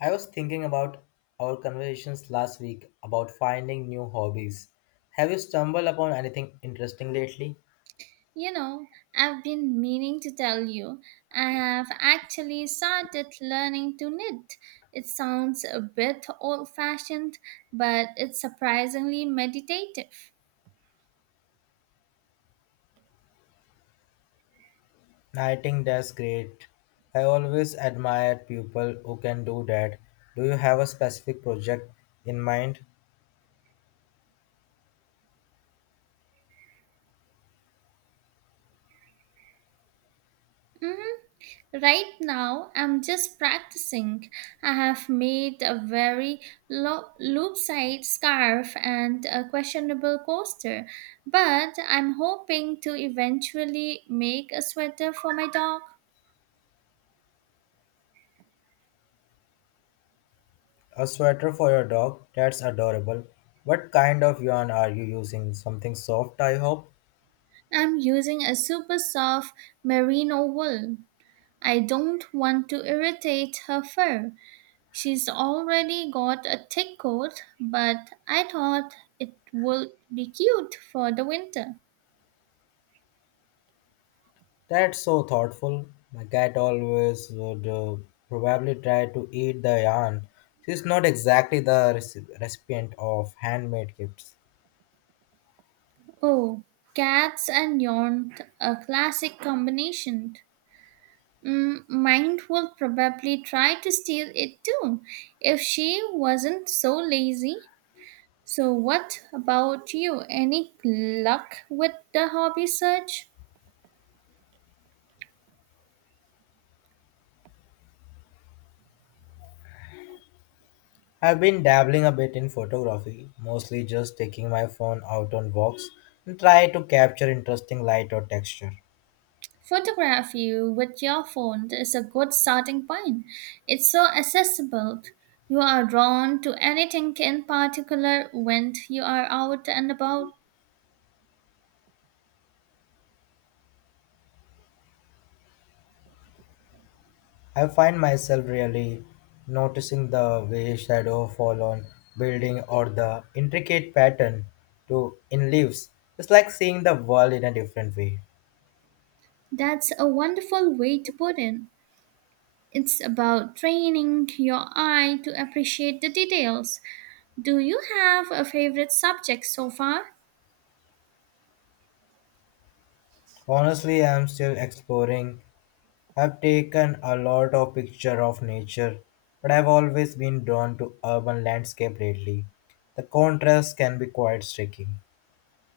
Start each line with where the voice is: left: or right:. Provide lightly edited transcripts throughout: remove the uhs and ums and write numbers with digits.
left: I was thinking about our conversations last week about finding new hobbies. Have you stumbled upon anything interesting lately?
right: You know, I've been meaning to tell you, I have actually started learning to knit. It sounds a bit old fashioned, but it's surprisingly meditative.
left: I think that's great. I always admire people who can do that. Do you have a specific project in mind?
right: Mhm. Right now, I'm just practicing. I have made a very loop side scarf and a questionable coaster, but I'm hoping to eventually make a sweater for my dog.
left: A sweater for your dog? That's adorable. What kind of yarn are you using? Something soft, I hope?
right: I'm using a super soft merino wool. I don't want to irritate her fur. She's already got a thick coat, but I thought it would be cute for the winter.
left: That's so thoughtful. My cat always would probably try to eat the yarn. She's not exactly the recipient of handmade gifts.
right: Oh, cats and yarn, a classic combination. Mm, mine will probably try to steal it too if she wasn't so lazy. So, what about you? Any luck with the hobby search?
left: I've been dabbling a bit in photography, mostly just taking my phone out on walks and try to capture interesting light or texture.
right: Photograph you with your phone is a good starting point. It's so accessible. You are drawn to anything in particular when you are out and about.
left: I find myself really noticing the way shadow fall on building or the intricate pattern to in leaves. It's like seeing the world in a different way.
right: That's a wonderful way to put it. It's about training your eye to appreciate the details. Do you have a favorite subject so far?
left: Honestly, I'm still exploring. I've taken a lot of picture of nature, but I've always been drawn to urban landscape lately. The contrast can be quite striking.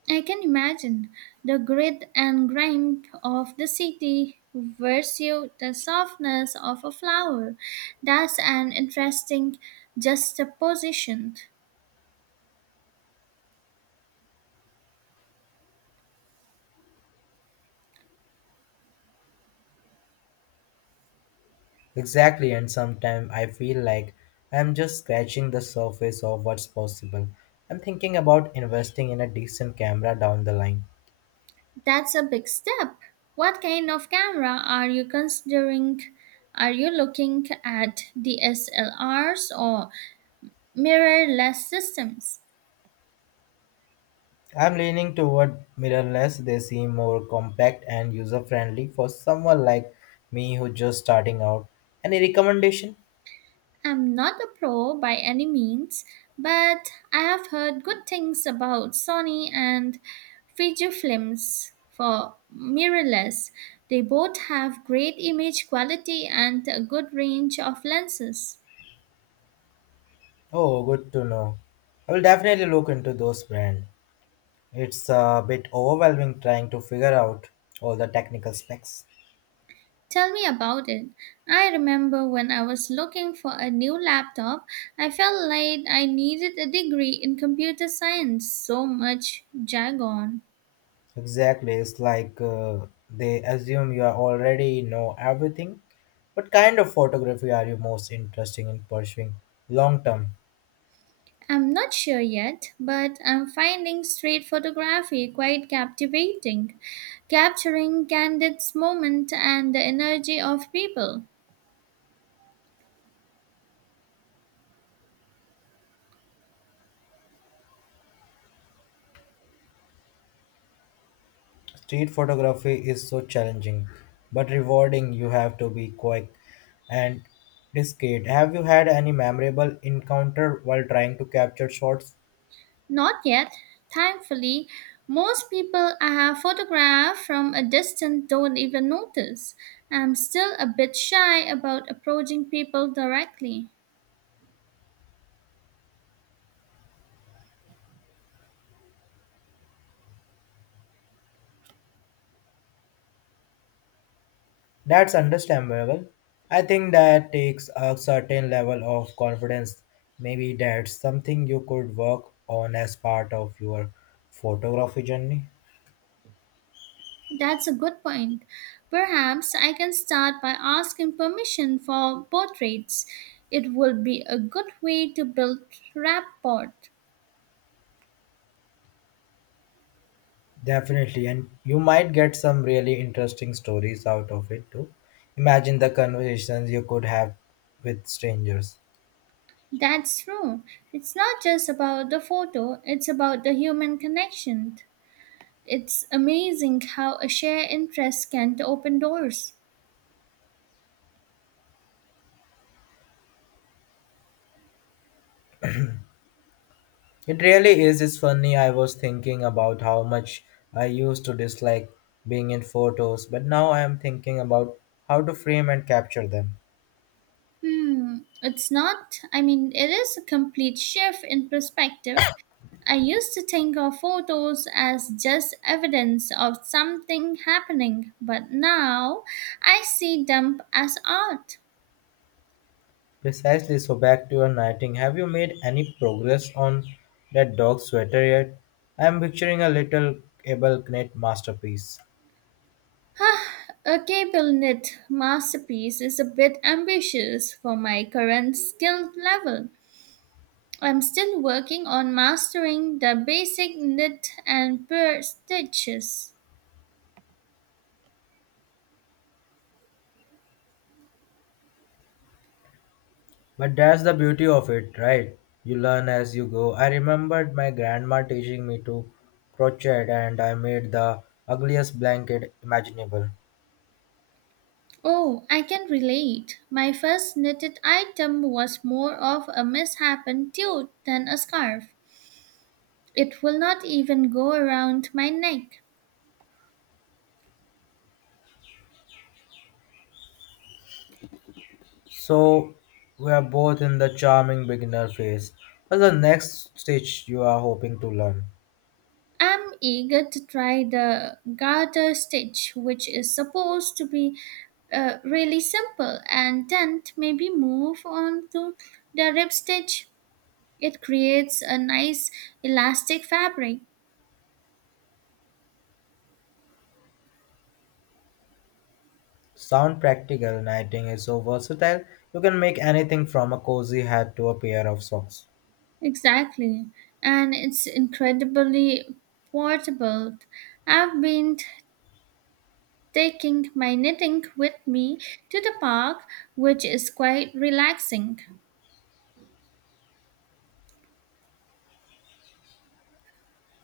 right: I can imagine the grit and grime of the city versus the softness of a flower. That's an interesting juxtaposition.
left: Exactly, and sometimes I feel like I'm just scratching the surface of what's possible. I'm thinking about investing in a decent camera down the line.
right: That's a big step. What kind of camera are you considering? Are you looking at DSLRs or mirrorless systems?
left: I'm leaning toward mirrorless. They seem more compact and user friendly for someone like me who's just starting out. Any recommendation?
right: I'm not a pro by any means, but I have heard good things about Sony and Fujifilms for mirrorless. They both have great image quality and a good range of lenses.
left: Oh, good to know. I will definitely look into those brands. It's a bit overwhelming trying to figure out all the technical specs.
right: Tell me about it. I remember when I was looking for a new laptop, I felt like I needed a degree in computer science, so much jargon.
left: Exactly, it's like they assume you are already know everything. What kind of photography are you most interested in pursuing long term?
right: I'm not sure yet, but I'm finding street photography quite captivating, capturing candid moments and the energy of people.
left: Street photography is so challenging but rewarding. You have to be quick and discreet. Have you had any memorable encounter while trying to capture shots?
right: Not yet, thankfully, most people I have photographed from a distance don't even notice. I'm still a bit shy about approaching people directly.
left: That's understandable. I think that takes a certain level of confidence. Maybe that's something you could work on as part of your photography journey.
right: That's a good point. Perhaps I can start by asking permission for portraits. It would be a good way to build rapport.
left: Definitely, and you might get some really interesting stories out of it too. Imagine the conversations you could have with strangers.
right: That's true. It's not just about the photo, it's about the human connection. It's amazing how a shared interest can open doors.
left: It really is. It's funny. I was thinking about how much I used to dislike being in photos, but now I am thinking about how to frame and capture them.
right: Hmm, it's not, I mean, it is a complete shift in perspective. I used to think of photos as just evidence of something happening, but now I see them as art.
left: Precisely. So back to your knitting. Have you made any progress on that dog sweater yet? I am picturing a little able knit masterpiece.
right: A cable knit masterpiece is a bit ambitious for my current skill level. I'm still working on mastering the basic knit and purl stitches.
left: But that's the beauty of it, right? You learn as you go. I remembered my grandma teaching me to crochet and I made the ugliest blanket imaginable.
right: Oh, I can relate. My first knitted item was more of a misshapen tulle than a scarf. It will not even go around my neck.
left: So we are both in the charming beginner phase. What's the next stitch you are hoping to learn?
right: I'm eager to try the garter stitch, which is supposed to be really simple, and then maybe move on to the rib stitch. It creates a nice elastic fabric.
left: Sound practical knitting is so versatile. You can make anything from a cozy hat to a pair of socks.
right: Exactly, and it's incredibly portable. I've been taking my knitting with me to the park, which is quite relaxing.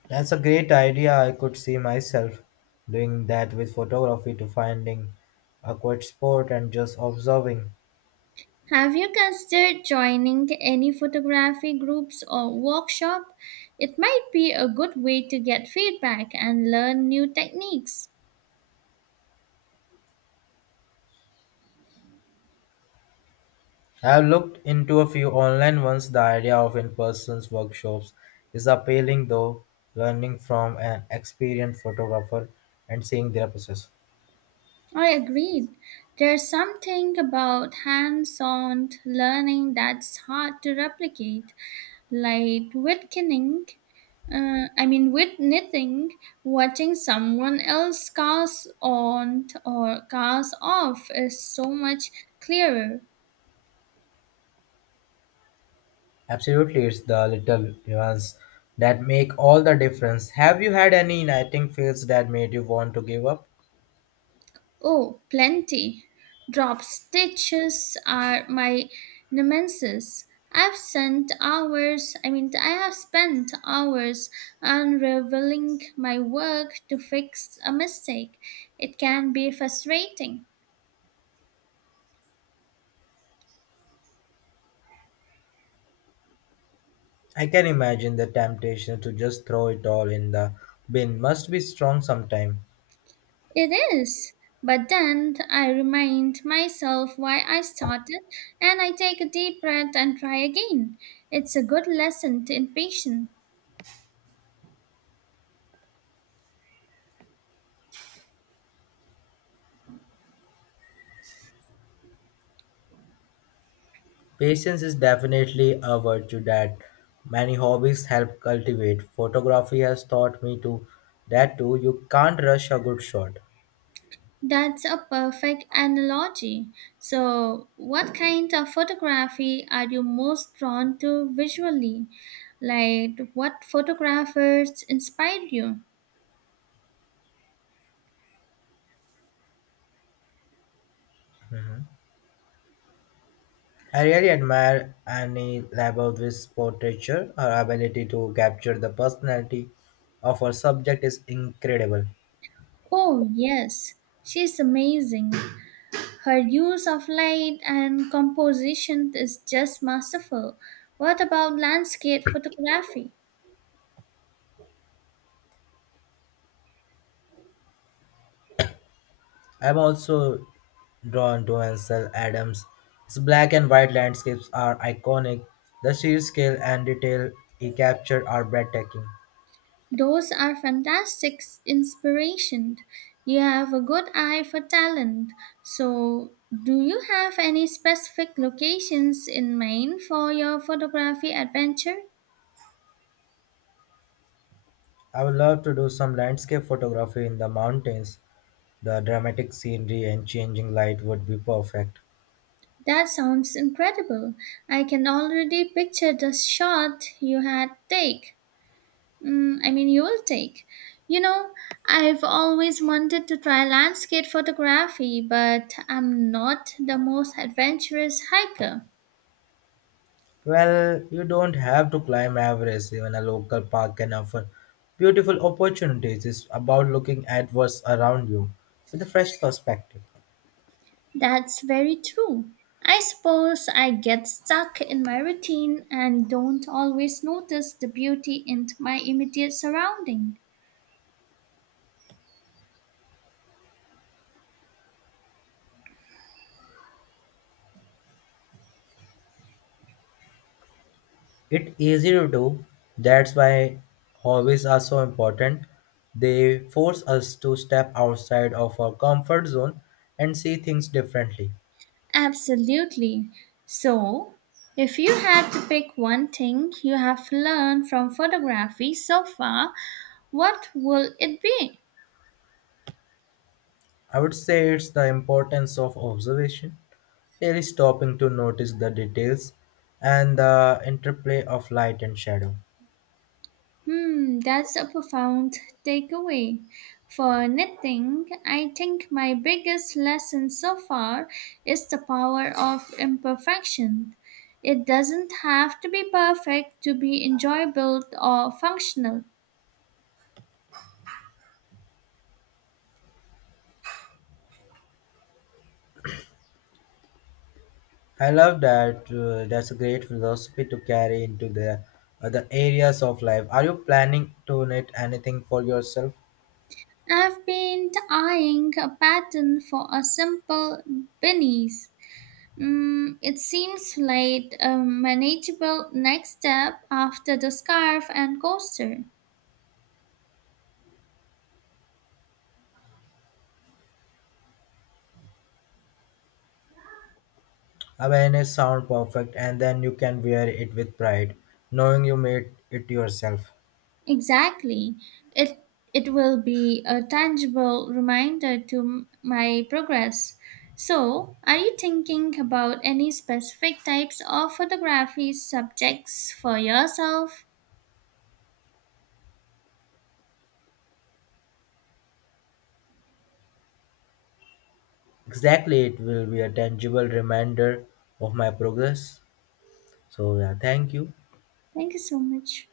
left: That's a great idea. I could see myself doing that with photography to finding a quiet spot and just observing.
right: Have you considered joining any photography groups or workshop? It might be a good way to get feedback and learn new techniques.
left: I have looked into a few online ones. The idea of in-person workshops is appealing though, learning from an experienced photographer and seeing their process.
right: I agreed. There's something about hands-on learning that's hard to replicate, like with knitting. With knitting, watching someone else cast on or cast off is so much clearer.
left: Absolutely, it's the little ones that make all the difference. Have you had any nagging feels that made you want to give up?
right: Oh, plenty. Drop stitches are my nemesis. I have spent hours unraveling my work to fix a mistake. It can be frustrating.
left: I can imagine the temptation to just throw it all in the bin must be strong sometime.
right: It is. But then I remind myself why I started and I take a deep breath and try again. It's a good lesson in patience.
left: Patience is definitely a virtue that many hobbies help cultivate. Photography has taught me to that too. You can't rush a good shot.
right: That's a perfect analogy. So, what kind of photography are you most drawn to visually? Like, what photographers inspired you?
left: I really admire Annie Leiboviz's portraiture. Her ability to capture the personality of her subject is incredible.
right: Oh, yes, she's amazing. Her use of light and composition is just masterful. What about landscape photography?
left: I'm also drawn to Ansel Adams. His black and white landscapes are iconic. The sheer scale and detail he captured are breathtaking.
right: Those are fantastic inspiration. You have a good eye for talent. So, do you have any specific locations in mind for your photography adventure?
left: I would love to do some landscape photography in the mountains. The dramatic scenery and changing light would be perfect.
right: That sounds incredible. I can already picture the shot you had take. You will take. You know, I've always wanted to try landscape photography, but I'm not the most adventurous hiker.
left: Well, you don't have to climb Everest. Even a local park can offer beautiful opportunities. It's about looking at what's around you with a fresh perspective.
right: That's very true. I suppose I get stuck in my routine and don't always notice the beauty in my immediate surrounding.
left: It's easy to do. That's why hobbies are so important. They force us to step outside of our comfort zone and see things differently.
right: Absolutely. So, if you had to pick one thing you have learned from photography so far, what will it be?
left: I would say it's the importance of observation, really stopping to notice the details and the interplay of light and shadow.
right: Hmm, that's a profound takeaway. For knitting, I think my biggest lesson so far is the power of imperfection. It doesn't have to be perfect to be enjoyable or functional.
left: I love that. That's a great philosophy to carry into the other areas of life. Are you planning to knit anything for yourself?
right: I've been eyeing a pattern for a simple beanies. Mm, it seems like a manageable next step after the scarf and coaster.
left: Awareness sound perfect, and then you can wear it with pride, knowing you made it yourself.
right: Exactly. It it will be a tangible reminder to my progress. So, are you thinking about any specific types of photography subjects for yourself?
left: Exactly, it will be a tangible reminder of my progress. So yeah, thank you.
right: Thank you so much.